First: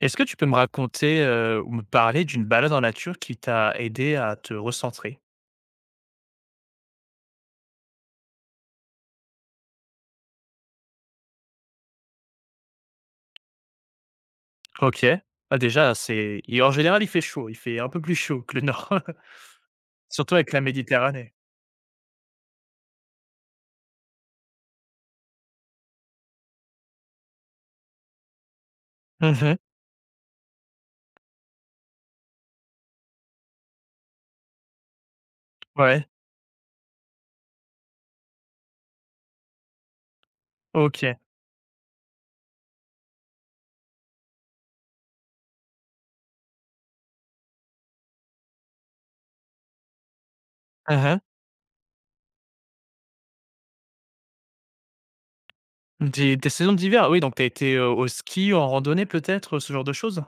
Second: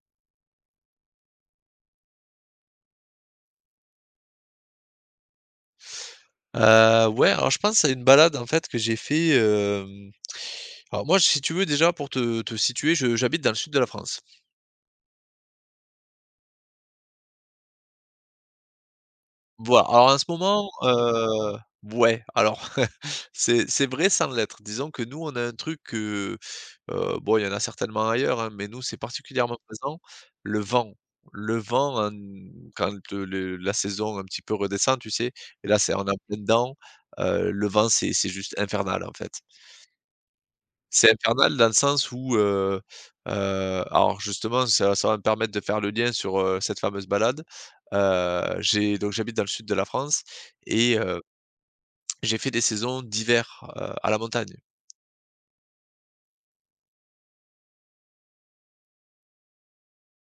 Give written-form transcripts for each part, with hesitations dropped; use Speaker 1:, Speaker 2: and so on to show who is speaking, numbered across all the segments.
Speaker 1: Est-ce que tu peux me raconter, ou me parler d'une balade en nature qui t'a aidé à te recentrer?
Speaker 2: Ouais, alors je pense à une balade en fait que j'ai fait, alors moi si tu veux déjà pour te situer, je j'habite dans le sud de la France.
Speaker 1: OK. Ah déjà, c'est et en général, il fait chaud, il fait un peu plus chaud que le nord.
Speaker 2: Voilà, alors en ce
Speaker 1: Surtout avec la
Speaker 2: moment,
Speaker 1: Méditerranée.
Speaker 2: ouais, alors c'est vrai sans l'être. Disons que nous on a un truc que, bon il y en a certainement ailleurs, hein, mais nous c'est particulièrement
Speaker 1: Mmh.
Speaker 2: présent, le vent. Le vent en quand le la saison un petit peu redescend, tu sais? Et là, c'est on
Speaker 1: Ouais,
Speaker 2: est en plein dedans, le vent c'est juste infernal en fait. C'est
Speaker 1: OK.
Speaker 2: infernal dans le sens où, alors justement ça va me permettre de faire le lien sur, cette fameuse balade. J'ai donc j'habite dans le sud de la France et
Speaker 1: Mmh.
Speaker 2: j'ai fait des saisons d'hiver, à la montagne.
Speaker 1: Des saisons d'hiver, oui, donc t'as été, au ski, en randonnée peut-être, ce genre de choses?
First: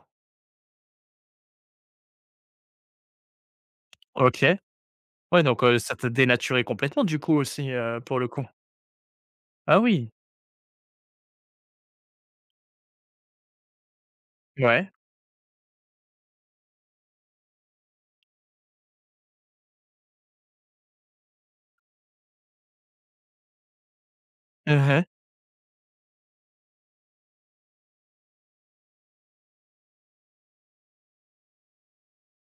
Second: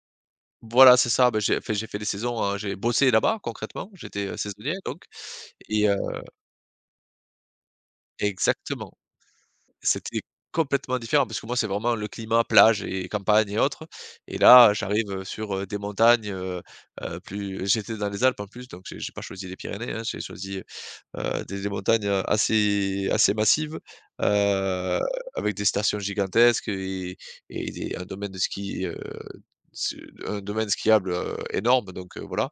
Speaker 2: Voilà, c'est ça, bah, j'ai fait des saisons, j'ai bossé là-bas concrètement, j'étais,
Speaker 1: OK.
Speaker 2: saisonnier donc
Speaker 1: Ouais, donc,
Speaker 2: et
Speaker 1: ça
Speaker 2: heu
Speaker 1: t'a dénaturé complètement du coup aussi, pour le coup?
Speaker 2: exactement.
Speaker 1: Ah oui,
Speaker 2: C'était complètement différent parce que moi, c'est vraiment le climat plage et campagne et autres et là,
Speaker 1: ouais.
Speaker 2: j'arrive, sur, des montagnes, plus j'étais dans les Alpes en plus, donc j'ai pas choisi les Pyrénées, hein, j'ai choisi, des montagnes, assez massives, heu,
Speaker 1: Mmh.
Speaker 2: avec des stations gigantesques et des un domaine de ski, s un domaine skiable, énorme donc, voilà.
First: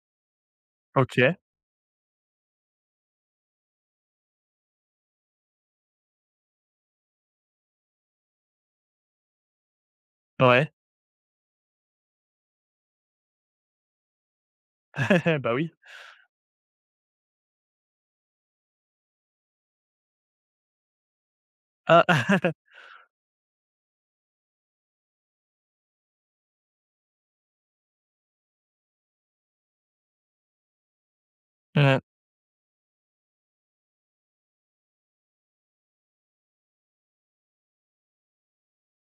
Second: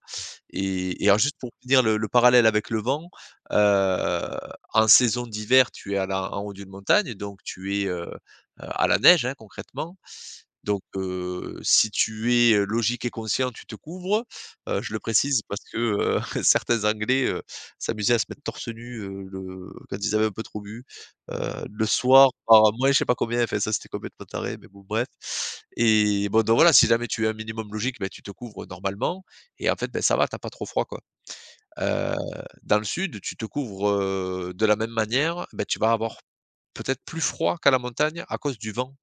Speaker 2: Et alors juste
Speaker 1: OK,
Speaker 2: pour finir le parallèle avec le vent, heu, en saison d'hiver, tu es à la en haut d'une montagne donc tu es, à la neige, hein, concrètement.
Speaker 1: ouais.
Speaker 2: Donc, si tu es, logique et conscient, tu te couvres. Je le précise
Speaker 1: Bah
Speaker 2: parce
Speaker 1: oui.
Speaker 2: que, certains anglais, s'amusaient à se mettre torse nu, le quand ils avaient un peu trop bu, le soir
Speaker 1: Ah!
Speaker 2: par moins je sais pas combien, enfin ça c'était complètement taré, mais bon bref. Et bon donc voilà, si jamais tu es un minimum logique, ben tu te couvres normalement et en fait, ben ça va, t'as pas trop froid quoi. Heu, Dans le sud, tu te couvres, de la même manière, ben tu vas avoir peut-être plus froid qu'à la montagne à cause du vent.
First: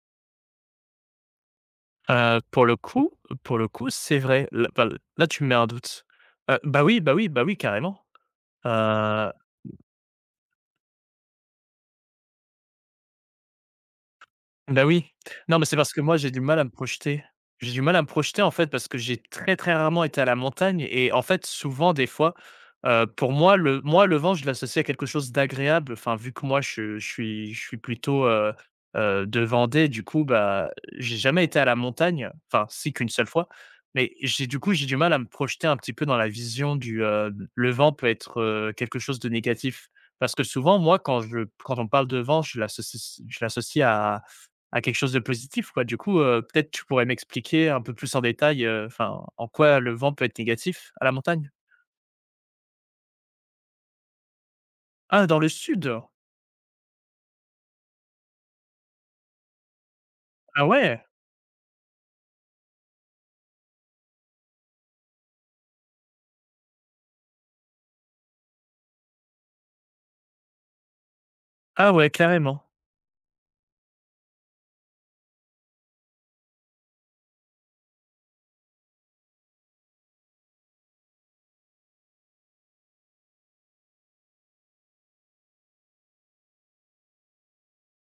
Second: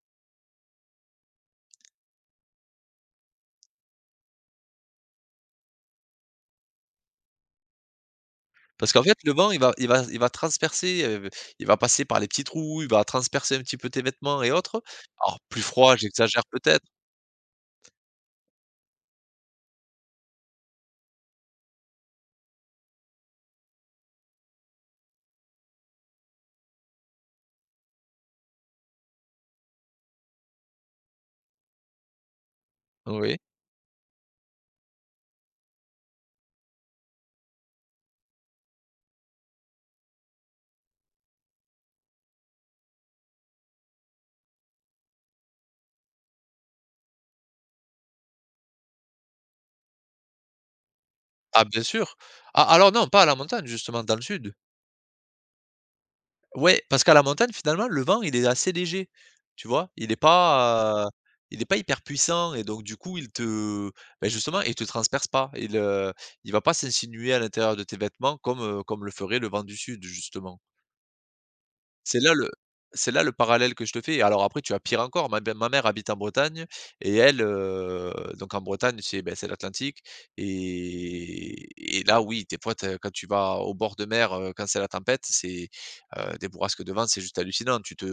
Speaker 1: Heu, pour le coup pour le coup, c'est vrai. Là, bah, là, tu me mets un doute. Bah, oui, bah, oui, bah, oui, carrément.
Speaker 2: Parce qu'en fait, le vent, il va transpercer, il va passer par les petits trous, il va transpercer un petit peu tes vêtements et autres.
Speaker 1: Bah, oui.
Speaker 2: Alors
Speaker 1: Non,
Speaker 2: plus
Speaker 1: mais c'est parce
Speaker 2: froid,
Speaker 1: que moi, j'ai du
Speaker 2: j'exagère
Speaker 1: mal à me
Speaker 2: peut-être.
Speaker 1: projeter. J'ai du mal à me projeter, en fait, parce que j'ai très, très rarement été à la montagne et en fait, souvent, des fois, pour moi, le vent, je l'associe à quelque chose d'agréable. Enfin, vu que moi, je suis plutôt, de Vendée, du coup, bah, j'ai jamais été à la montagne, enfin, si, qu'une seule
Speaker 2: Oui.
Speaker 1: fois, mais j'ai du coup, j'ai du mal à me projeter un petit peu dans la vision du, le vent peut être, quelque chose de négatif. Parce que souvent, moi, quand on parle de vent, je l'associe à quelque chose de positif, quoi. Du coup, peut-être tu pourrais m'expliquer un peu plus en détail, enfin, en quoi le vent peut être négatif à la montagne?
Speaker 2: Ah bien sûr. Ah alors non, pas à la montagne justement, dans le sud.
Speaker 1: Ah, dans le sud?
Speaker 2: Ouais, parce qu'à la montagne, finalement, le vent, il est assez léger, tu vois?
Speaker 1: Ah ouais!
Speaker 2: Il est pas hyper puissant et donc du coup, il te beh, justement, il te transperce pas. Il va pas s'insinuer à l'intérieur de tes vêtements comme le ferait le vent du sud, justement.
Speaker 1: Ah ouais,
Speaker 2: C'est là le
Speaker 1: carrément.
Speaker 2: c'est là le parallèle que je te fais. Et alors après, tu as pire encore. Ma mère habite en Bretagne et donc en Bretagne, c'est l'Atlantique et et là, oui, des fois, tu quand tu vas au bord de mer, quand c'est la tempête, c'est, des bourrasques de vent, c'est juste hallucinant. Tu te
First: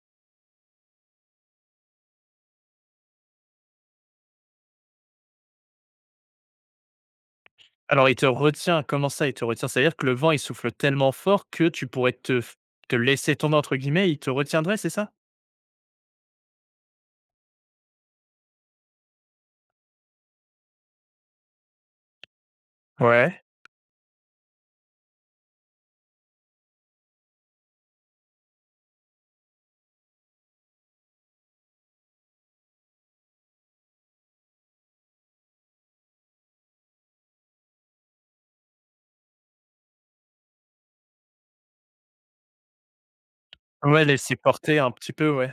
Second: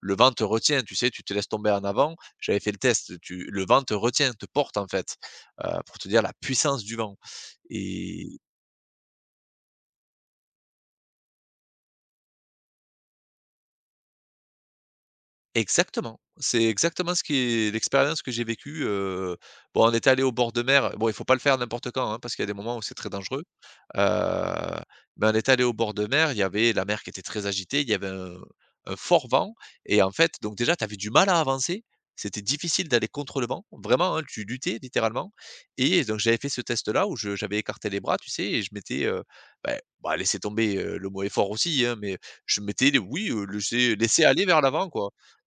Speaker 2: Le vent te retient, tu sais, tu te laisses tomber en avant. J'avais fait le test, tu le vent te retient, te porte en fait, pour te dire la puissance du vent.
Speaker 1: Alors il te retient, comment ça il te retient? C'est-à-dire que le vent, il souffle tellement fort que tu pourrais te «laisser tomber» entre guillemets, il te retiendrait, c'est ça?
Speaker 2: Exactement, c'est exactement ce qui est l'expérience que j'ai vécue, bon, on était allé au bord de mer, bon, il faut pas le faire n'importe quand, hein, parce qu'il y a des moments où c'est très
Speaker 1: Ouais.
Speaker 2: dangereux, heu, mais on est allé au bord de mer, il y avait la mer qui était très agitée, il y avait un fort vent et en fait, donc déjà, tu avais du mal à avancer, c'était difficile d'aller contre le vent, vraiment, hein, tu luttais littéralement et donc j'avais fait ce test-là où je j'avais écarté les bras, tu sais et je m'étais, bah laissé tomber, le mot effort aussi, hein, mais je m'étais, oui, laissé
Speaker 1: Ouais,
Speaker 2: laissé
Speaker 1: laisser
Speaker 2: aller vers
Speaker 1: porter
Speaker 2: l'avant,
Speaker 1: un
Speaker 2: quoi.
Speaker 1: petit peu, ouais.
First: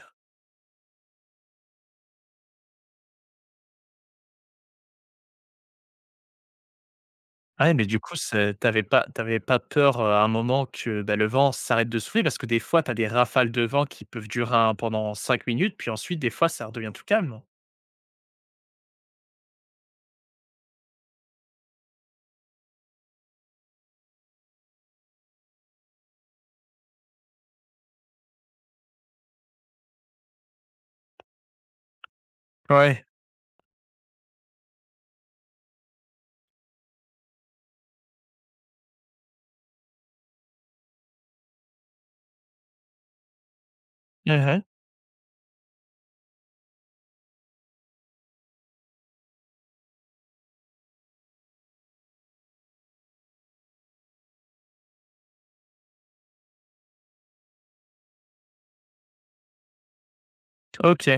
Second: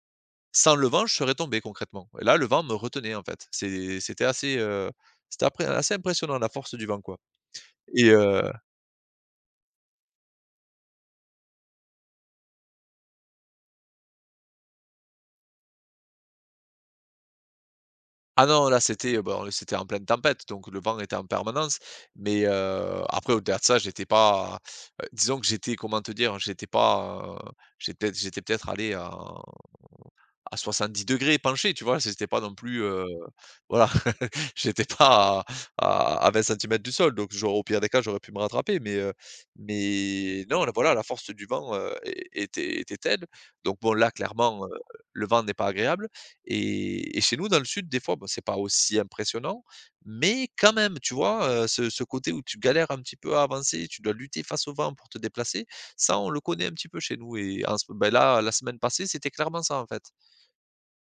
Speaker 2: Sans le vent, je serais tombé concrètement. Et là, le vent me retenait en fait. C'était après assez impressionnant la force du vent quoi.
Speaker 1: Ah ouais, mais du
Speaker 2: et
Speaker 1: coup,
Speaker 2: heu
Speaker 1: c'est tu pas t'avais pas peur, à un moment que, bah, le vent s'arrête de souffler? Parce que des fois, t'as des rafales de vent qui peuvent durer un pendant 5 minutes, puis ensuite, des fois, ça redevient tout calme.
Speaker 2: ah non, là c'était, bon, c'était en pleine tempête, donc le vent était en permanence, mais après au-delà de ça, j'étais pas, disons que j'étais, comment te dire? J'étais pas, j'étais peut-être allé à 70 degrés penché, tu vois? C'était pas non plus,
Speaker 1: Ouais.
Speaker 2: voilà, j'étais pas à 20 centimètres du sol, donc j'au au pire des cas, j'aurais pu me rattraper, mais non, là, voilà, la force du vent, é était telle, donc bon, là,
Speaker 1: Mmh.
Speaker 2: clairement, le vent n'est pas agréable. Et chez nous, dans le sud, des fois, bon, c'est pas aussi impressionnant, mais quand même, tu vois? Ce côté où tu galères un petit peu à avancer, tu dois lutter face au vent pour te déplacer, ça, on le connaît un petit peu chez nous et en ce ben, là, la semaine passée, c'était clairement ça, en fait.
Speaker 1: OK.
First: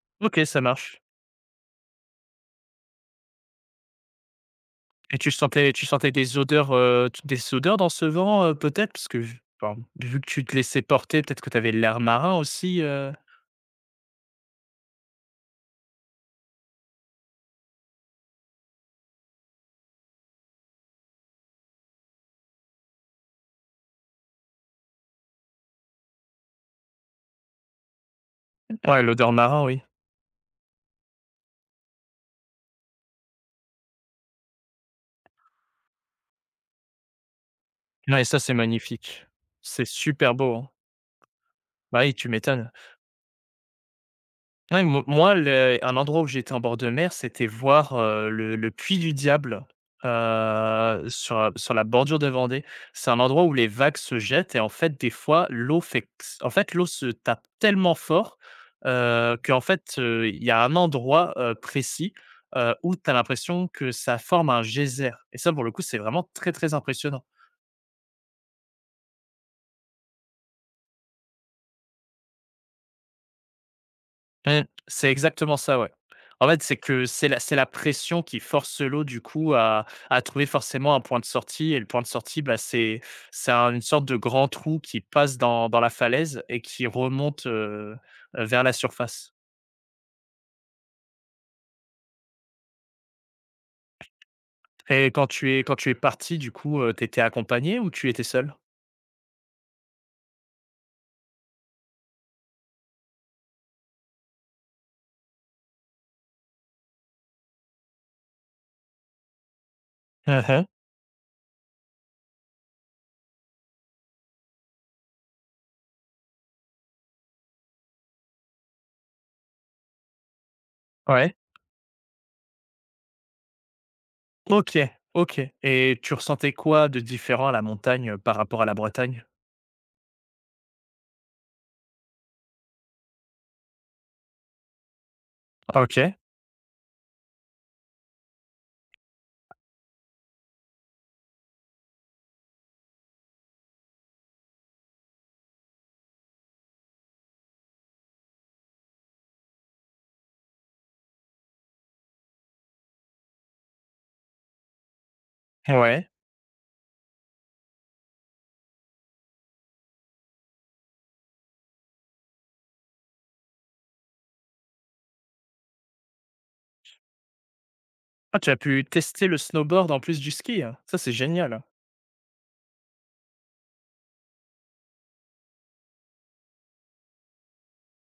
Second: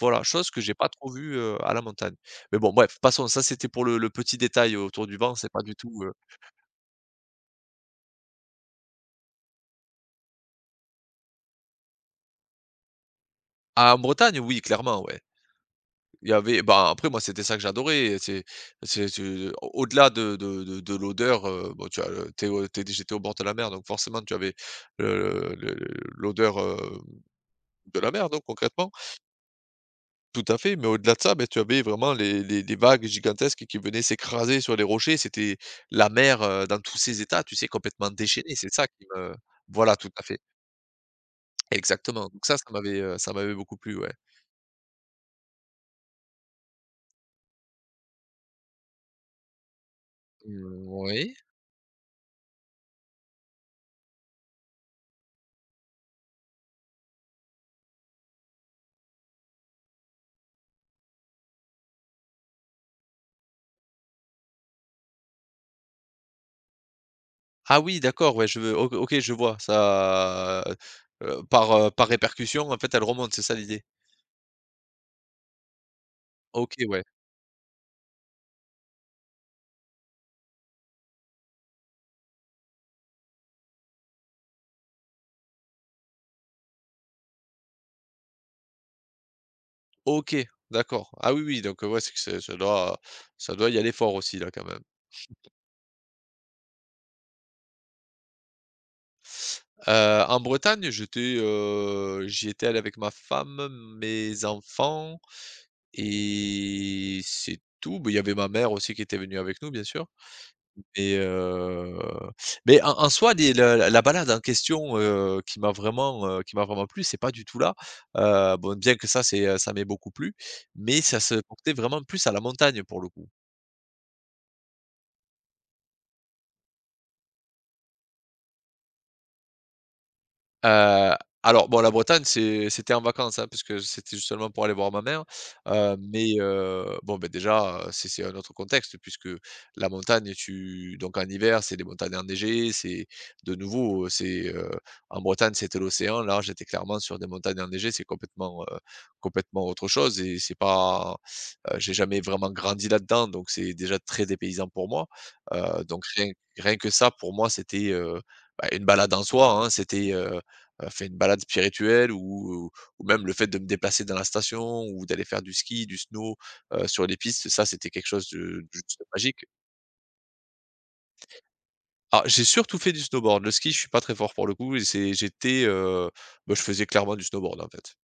Speaker 2: Voilà,
Speaker 1: OK,
Speaker 2: chose que
Speaker 1: ça
Speaker 2: j'ai pas
Speaker 1: marche.
Speaker 2: trop vue, à la montagne. Mais bon, bref, passons, ça c'était pour le petit détail autour du
Speaker 1: Et
Speaker 2: vent, c'est pas du
Speaker 1: tu
Speaker 2: tout,
Speaker 1: sentais des odeurs, t des odeurs dans ce vent, peut-être? Parce que vu enfin, vu que tu te laissais porter, peut-être que tu avais l'air marin aussi,
Speaker 2: ah, en Bretagne, oui, clairement, ouais. Il y avait bah, Après moi, c'était ça que j'adorais, c'est au au-delà de l'odeur, bon, tu as le tu au tu j'étais au bord de la mer, donc forcément, tu avais, le l'odeur, de la mer, donc concrètement.
Speaker 1: Ouais, l'odeur marin, oui.
Speaker 2: Tout à fait, mais au-delà de ça, ben tu avais vraiment les vagues gigantesques qui venaient s'écraser sur les rochers. C'était la mer, dans tous ses états, tu sais, complètement
Speaker 1: Non et ça, c'est
Speaker 2: déchaînée. C'est ça qui
Speaker 1: magnifique.
Speaker 2: me
Speaker 1: C'est
Speaker 2: Voilà, tout à
Speaker 1: super
Speaker 2: fait.
Speaker 1: beau, hein. Bah oui,
Speaker 2: Exactement.
Speaker 1: tu
Speaker 2: Donc ça,
Speaker 1: m'étonnes.
Speaker 2: ça m'avait beaucoup plu, ouais.
Speaker 1: Ouais, mo moi, le un endroit où j'étais en bord de mer, c'était voir, le puits du diable,
Speaker 2: Mm, oui.
Speaker 1: sur la bordure de Vendée. C'est un endroit où les vagues se jettent et en fait, des fois, l'eau fait en fait, l'eau se tape tellement fort, qu'en fait, il y a un endroit, précis, où tu as l'impression que ça forme un geyser et ça, pour le coup, c'est vraiment très, très impressionnant.
Speaker 2: Ah oui, d'accord, ouais, je veux. OK, ok, je vois. Ça, par répercussion, en fait, elle remonte, c'est ça l'idée?
Speaker 1: Mmh, c'est exactement ça, ouais. En fait,
Speaker 2: OK, ouais.
Speaker 1: c'est la pression qui force l'eau du coup à trouver forcément un point de sortie et le point de sortie, bah, c'est un une sorte de grand trou qui passe dans la falaise et qui remonte, vers la surface.
Speaker 2: OK, d'accord. Ah oui, oui, donc, ouais, c'est que c'est ça doit y aller fort aussi, là, quand même.
Speaker 1: Et quand tu es parti du coup, tu étais accompagné ou tu étais seul?
Speaker 2: En Bretagne, j'y étais allé avec ma femme, mes enfants et c'est tout. Beh, il y avait ma mère aussi qui était venue avec nous, bien sûr
Speaker 1: Mmh mh.
Speaker 2: et heu, mais en soi, les la la la balade en question, qui m'a vraiment plu, c'est pas du tout là. Bon, bien que ça, ça m'ait beaucoup plu, mais ça se
Speaker 1: Ouais.
Speaker 2: portait vraiment plus à la montagne, pour le coup.
Speaker 1: OK, OK, et tu ressentais quoi de différent à la montagne, par rapport à la Bretagne?
Speaker 2: Heu, alors bon, la Bretagne, c'était en vacances, hein, parce que c'était juste seulement pour aller voir ma mère,
Speaker 1: OK,
Speaker 2: bon, beh, déjà, c'est un autre contexte puisque la montagne, tu donc en hiver, c'est des montagnes enneigées, c'est de nouveau, en Bretagne, c'était l'océan. Là, j'étais clairement sur des montagnes enneigées, c'est complètement, complètement autre chose et c'est pas j'ai jamais vraiment grandi là-dedans, donc c'est déjà très dépaysant pour moi. Donc
Speaker 1: ouais.
Speaker 2: rien que ça, pour moi, c'était, bah, une balade en soi, hein. C'était, fait une balade spirituelle ou même le fait de me déplacer dans la station ou d'aller faire du ski, du snow, sur les pistes, ça, c'était quelque chose de
Speaker 1: Ah, tu as
Speaker 2: de
Speaker 1: pu
Speaker 2: juste
Speaker 1: tester le
Speaker 2: magique.
Speaker 1: snowboard en plus du ski? Hein. Ça, c'est génial.
Speaker 2: Ah, j'ai surtout fait du snowboard. Le ski, je suis pas très fort pour le coup et je faisais clairement du snowboard, en fait.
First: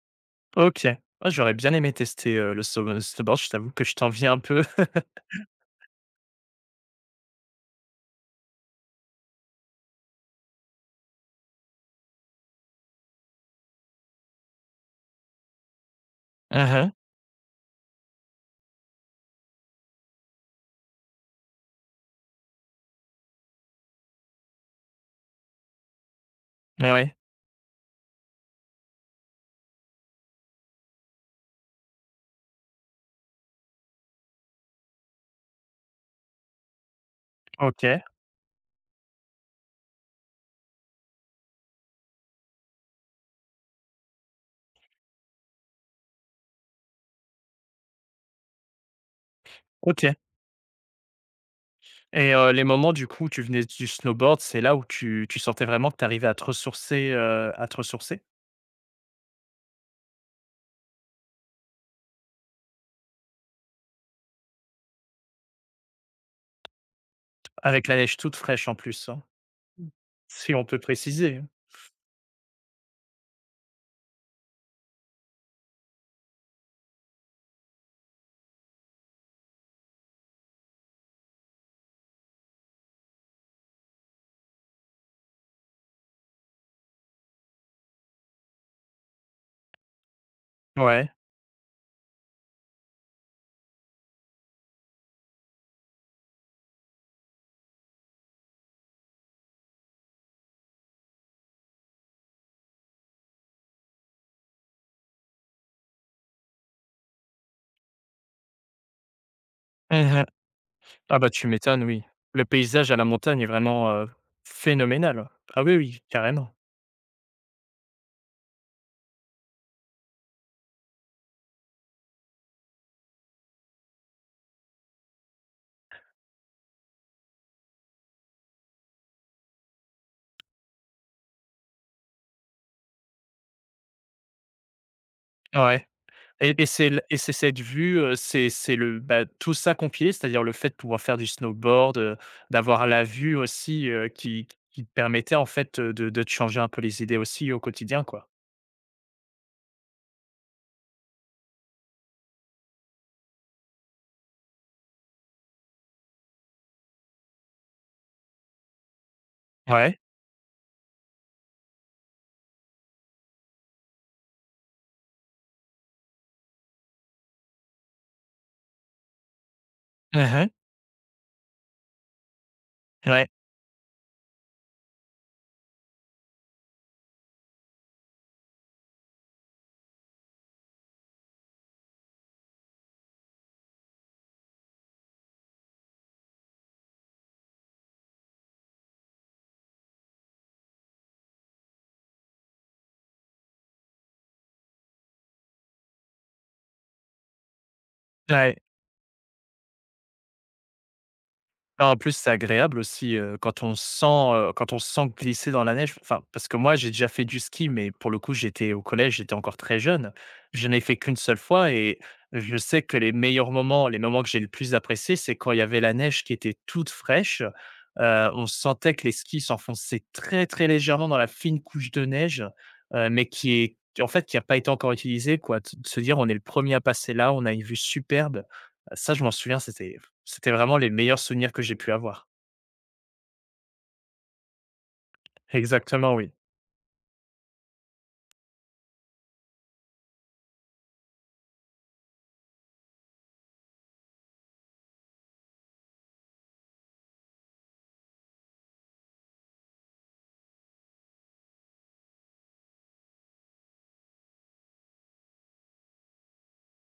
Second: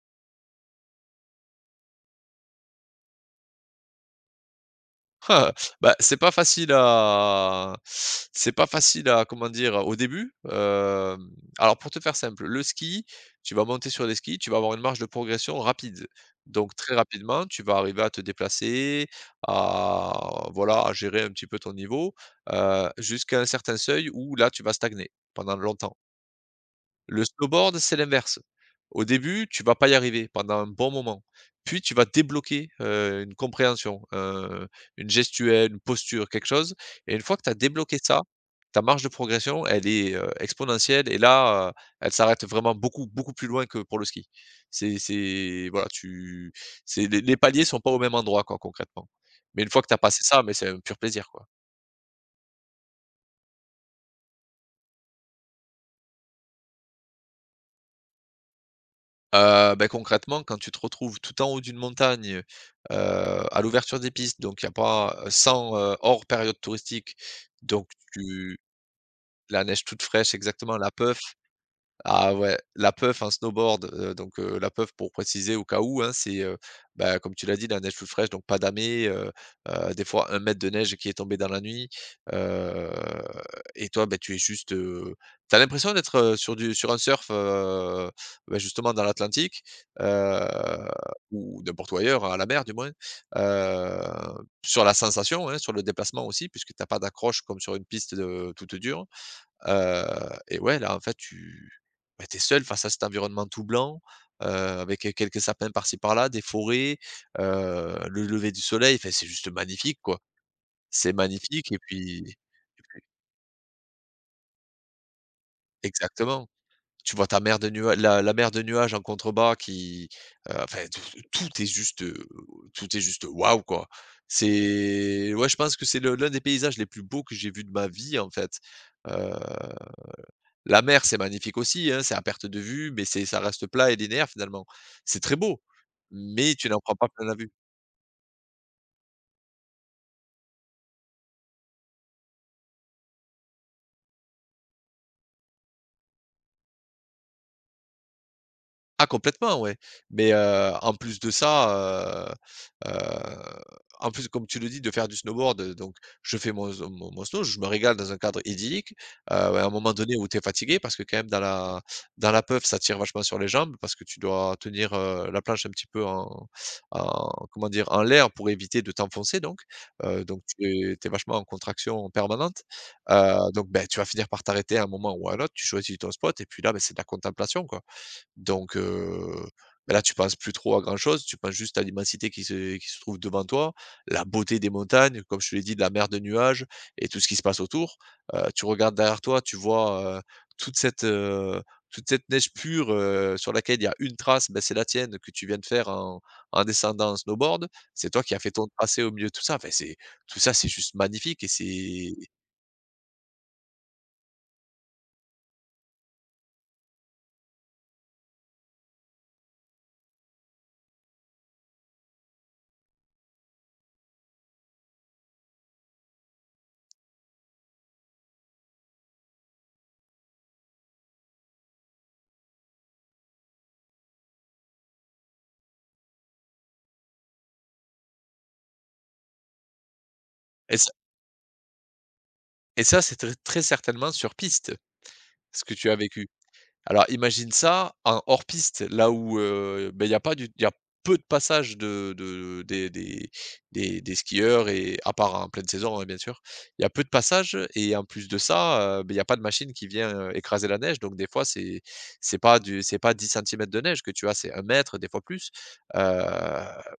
Speaker 1: OK. Ah, j'aurais bien aimé tester, le snowboard, je t'avoue que je t'envie un peu.
Speaker 2: Ah, bah, c'est pas facile à comment dire? Au début, alors pour te faire simple, le ski, tu vas monter sur les skis, tu vas avoir une marge de progression rapide. Donc
Speaker 1: Mmh.
Speaker 2: très rapidement, tu vas arriver à te déplacer, à voilà, à gérer un petit peu ton niveau, jusqu'à un certain seuil où là, tu vas stagner pendant longtemps.
Speaker 1: Mais ouais.
Speaker 2: Le snowboard, c'est l'inverse. Au début, tu vas pas y arriver pendant un bon moment. Puis tu vas débloquer, une compréhension, une gestuelle, une posture, quelque chose et une fois que tu as débloqué
Speaker 1: OK,
Speaker 2: ça, ta marge de progression, elle est, exponentielle et là, elle s'arrête vraiment beaucoup, beaucoup plus loin que pour le ski. C'est voilà, tu c'est les paliers sont pas au même endroit quoi, concrètement. Mais une fois que tu as
Speaker 1: OK,
Speaker 2: passé ça, mais c'est un pur plaisir, quoi.
Speaker 1: et les moments du coup où tu venais du snowboard, c'est là où tu sentais vraiment que tu arrivais à te ressourcer, à te ressourcer?
Speaker 2: Concrètement, quand tu te retrouves tout en haut d'une montagne, à l'ouverture des pistes, donc il n'y a pas sans, hors période touristique,
Speaker 1: Avec
Speaker 2: donc
Speaker 1: la neige toute
Speaker 2: tu
Speaker 1: fraîche en plus, hein.
Speaker 2: la neige toute fraîche,
Speaker 1: Si on
Speaker 2: exactement,
Speaker 1: peut
Speaker 2: la peuf.
Speaker 1: préciser, hein.
Speaker 2: Ah ouais, la puff, un snowboard, la puff, pour préciser au cas où, hein, bah, comme tu l'as dit, la neige toute fraîche, donc pas damée, des fois un mètre de neige qui est tombée dans la nuit, heu et toi, bah, tu es juste, tu l'impression d'être, sur du sur un surf, bah, justement dans l'Atlantique, heu,
Speaker 1: Ouais.
Speaker 2: ou n'importe où ailleurs, à la mer du moins, heu, sur la sensation, hein, sur le déplacement aussi puisque t'as pas d'accroche comme sur une piste, toute dure. Et ouais, là, en fait, tu bah, es seul face à cet environnement tout blanc, avec quelques sapins par-ci par-là, des forêts, le lever du soleil, enfin, c'est juste magnifique,
Speaker 1: Mmh
Speaker 2: quoi.
Speaker 1: mh.
Speaker 2: C'est
Speaker 1: Ah bah, tu
Speaker 2: magnifique et
Speaker 1: m'étonnes, oui.
Speaker 2: puis
Speaker 1: Le paysage à la montagne est vraiment, phénoménal. Ah oui, oui,
Speaker 2: exactement.
Speaker 1: carrément.
Speaker 2: Tu vois ta mer de nua la mer de nuages en contrebas qui, enfin, tout est juste, heu, tout est juste waouh, quoi. C'est ouais, je pense que c'est le l'un des paysages les plus beaux que j'ai vus de ma vie, en fait, heu la mer, c'est magnifique aussi, hein, c'est à perte de vue, mais c'est ça reste plat et linéaire finalement. C'est très beau,
Speaker 1: Ouais. Et
Speaker 2: mais
Speaker 1: et
Speaker 2: tu n'en
Speaker 1: c'est
Speaker 2: prends
Speaker 1: l
Speaker 2: pas
Speaker 1: et
Speaker 2: plein
Speaker 1: c'est
Speaker 2: la vue.
Speaker 1: cette vue, c'est le bah, tout ça compilé, c'est-à-dire le fait de pouvoir faire du snowboard, d'avoir la vue aussi, qui te permettait en fait, de te changer un peu les idées aussi au quotidien, quoi.
Speaker 2: Ah complètement, ouais. Mais, en plus de ça, heu heu, en plus, comme tu le dis, de faire du snowboard, je fais mon zo mon mon snow, je me régale dans un cadre idyllique, ouais, à un moment
Speaker 1: Ouais.
Speaker 2: donné où tu es fatigué, parce que quand même dans la puff, ça tire vachement sur les jambes parce que tu dois tenir, la planche un petit peu en comment dire? En l'air, pour éviter de t'enfoncer, donc, donc
Speaker 1: Mmh.
Speaker 2: tu es vachement en contraction permanente,
Speaker 1: Ouais,
Speaker 2: donc, ben, tu vas finir par t'arrêter à un moment ou à un autre, tu choisis ton spot et puis là, ben c'est de la contemplation, quoi. Donc, bah, là, tu penses plus trop à grand-chose, tu penses juste à l'immensité qui se trouve devant toi, la beauté des montagnes, comme je te l'ai dit, de la mer de nuages et tout ce qui se passe autour. Tu regardes derrière toi, tu vois, toute cette, heu, toute cette neige pure, sur laquelle il y a une trace. Ben, c'est la tienne, que tu viens de faire en descendant en snowboard. C'est toi qui as fait
Speaker 1: ouais.
Speaker 2: ton tracé au milieu de tout ça. Enfin, c'est tout ça, c'est juste magnifique et
Speaker 1: Non, en
Speaker 2: c'est
Speaker 1: plus, c'est agréable aussi, quand on se sent glisser dans la neige. Enfin, parce que moi, j'ai déjà fait du ski, mais pour le coup, j'étais au collège, j'étais encore très jeune. Je n'ai fait qu'une seule fois et je sais que les meilleurs moments, les moments que j'ai le plus appréciés, c'est quand il y avait la neige qui était toute fraîche. On sentait que les skis s'enfonçaient très, très légèrement dans la fine couche de neige, mais qui est en fait, qui a pas été encore utilisée, quoi. De se dire: «On est le premier à passer là, on a une vue superbe». Ça, je m'en souviens, c'était
Speaker 2: et
Speaker 1: vraiment les
Speaker 2: ça
Speaker 1: meilleurs souvenirs que j'ai pu avoir.
Speaker 2: et ça, c'est très très certainement sur piste, ce que tu as
Speaker 1: Exactement,
Speaker 2: vécu.
Speaker 1: oui.
Speaker 2: Alors imagine ça en hors-piste, là où, beh, il y a pas du il y a peu de passages de des skieurs, et à part en pleine saison, hein, bien sûr. Il y a peu de passages, et en plus de ça, beh, il y a pas de machine qui vient, écraser la neige, donc des fois c'est pas 10 centimètres de neige que tu as, c'est un mètre, des fois plus, heu,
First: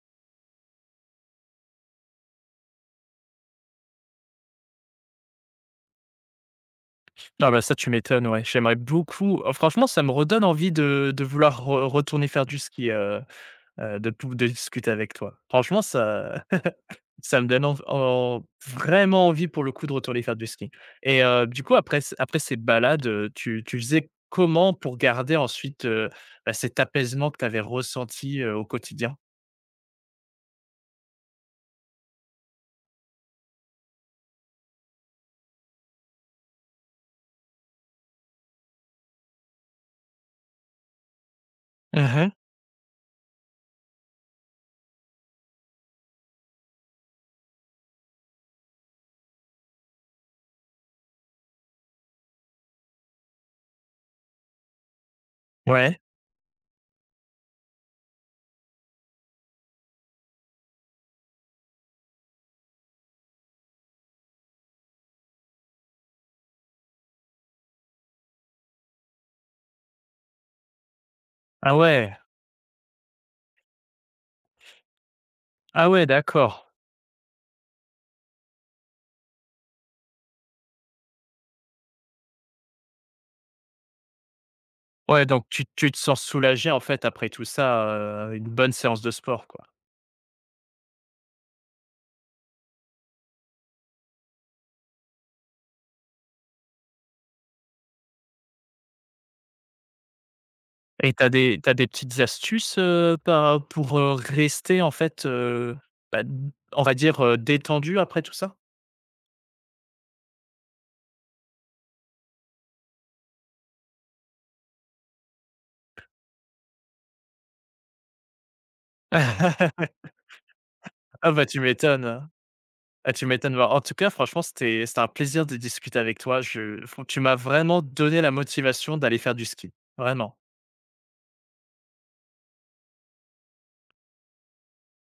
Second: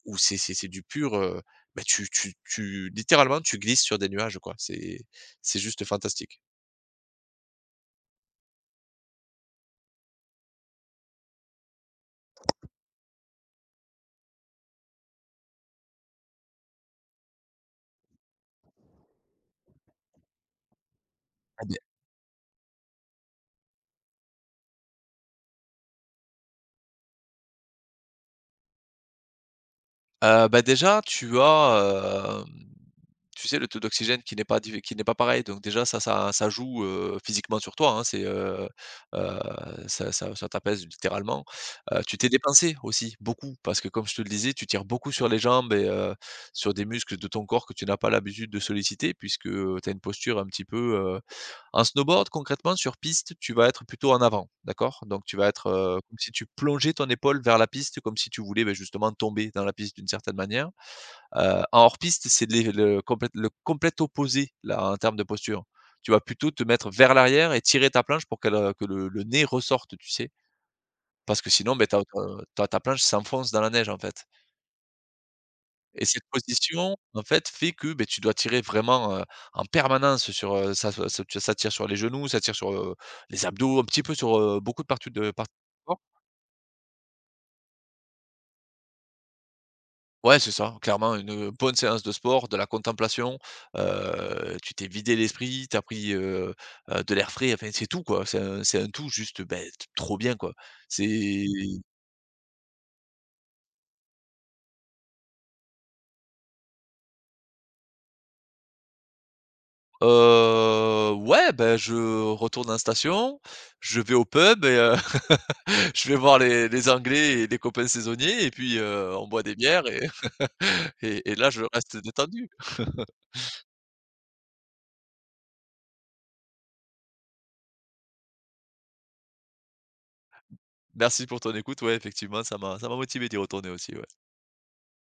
Speaker 2: où c'est du pur, bah, tu, littéralement, tu glisses sur des nuages, quoi. C'est juste fantastique.
Speaker 1: Ah bah, ça, tu m'étonnes, ouais. J'aimerais beaucoup franchement, ça me redonne envie de vouloir re retourner faire du ski, de discuter avec toi. Franchement, ça ça me donne env en vraiment envie, pour le coup, de retourner faire du ski. Et du coup, après ces balades, tu faisais comment pour garder ensuite, bah, cet apaisement que tu avais ressenti, au quotidien?
Speaker 2: Déjà, tu as, tu sais, le taux d'oxygène qui n'est pas div qui n'est pas pareil, donc déjà ça joue, physiquement sur toi, hein. Heu, ça t'apaise littéralement. Tu t'es
Speaker 1: Mmh.
Speaker 2: dépensé aussi, beaucoup, parce que comme je te le disais, tu tires beaucoup sur les jambes, et sur des muscles de ton corps que tu n'as pas l'habitude de solliciter, puisque, tu as une posture un petit peu, en snowboard, concrètement, sur piste, tu vas être plutôt en avant, d'accord? Donc tu vas être,
Speaker 1: Ouais.
Speaker 2: comme si tu plongeais ton épaule vers la piste, comme si tu voulais, beh, justement tomber dans la piste d'une certaine manière. En hors piste, c'est les le complète opposé, là, en termes de posture. Tu vas plutôt te mettre vers l'arrière et tirer ta planche pour qu'elle, que le nez ressorte, tu sais? Parce que
Speaker 1: Ah
Speaker 2: sinon, beh,
Speaker 1: ouais.
Speaker 2: ta planche s'enfonce dans la neige, en fait.
Speaker 1: Ah ouais,
Speaker 2: Et cette
Speaker 1: d'accord.
Speaker 2: position, en fait, fait que, beh, tu dois tirer vraiment, en permanence sur, ça se ça ça tire sur les genoux, ça tire sur, les abdos, un petit peu sur, beaucoup
Speaker 1: Ouais,
Speaker 2: de
Speaker 1: donc
Speaker 2: parties du
Speaker 1: tu te
Speaker 2: corps.
Speaker 1: sens soulagé, en fait, après tout ça, une bonne séance de sport, quoi.
Speaker 2: Ouais, c'est ça, clairement une bonne séance de sport, de la contemplation, tu t'es vidé l'esprit, tu as pris, de l'air frais, enfin, c'est tout, quoi. C'est un tout juste, beh, t trop bien, quoi.
Speaker 1: Et
Speaker 2: C'est
Speaker 1: t'as des petites astuces, par pour, rester, en fait, bah, on va dire, détendu après tout ça?
Speaker 2: Ouais, ben, je retourne en station, je vais au pub et je vais voir les Anglais et les copains saisonniers et puis, on boit des bières et
Speaker 1: Ah
Speaker 2: et
Speaker 1: bah,
Speaker 2: là,
Speaker 1: tu
Speaker 2: je reste
Speaker 1: m'étonnes, hein.
Speaker 2: détendu.
Speaker 1: Ah, tu m'étonnes. Bah, en tout cas, franchement, c'était un plaisir de discuter avec toi. Je fran Tu m'as vraiment donné la motivation d'aller faire du ski, vraiment.
Speaker 2: Merci pour ton écoute. Ouais, effectivement, ça m'a motivé d'y retourner aussi, ouais.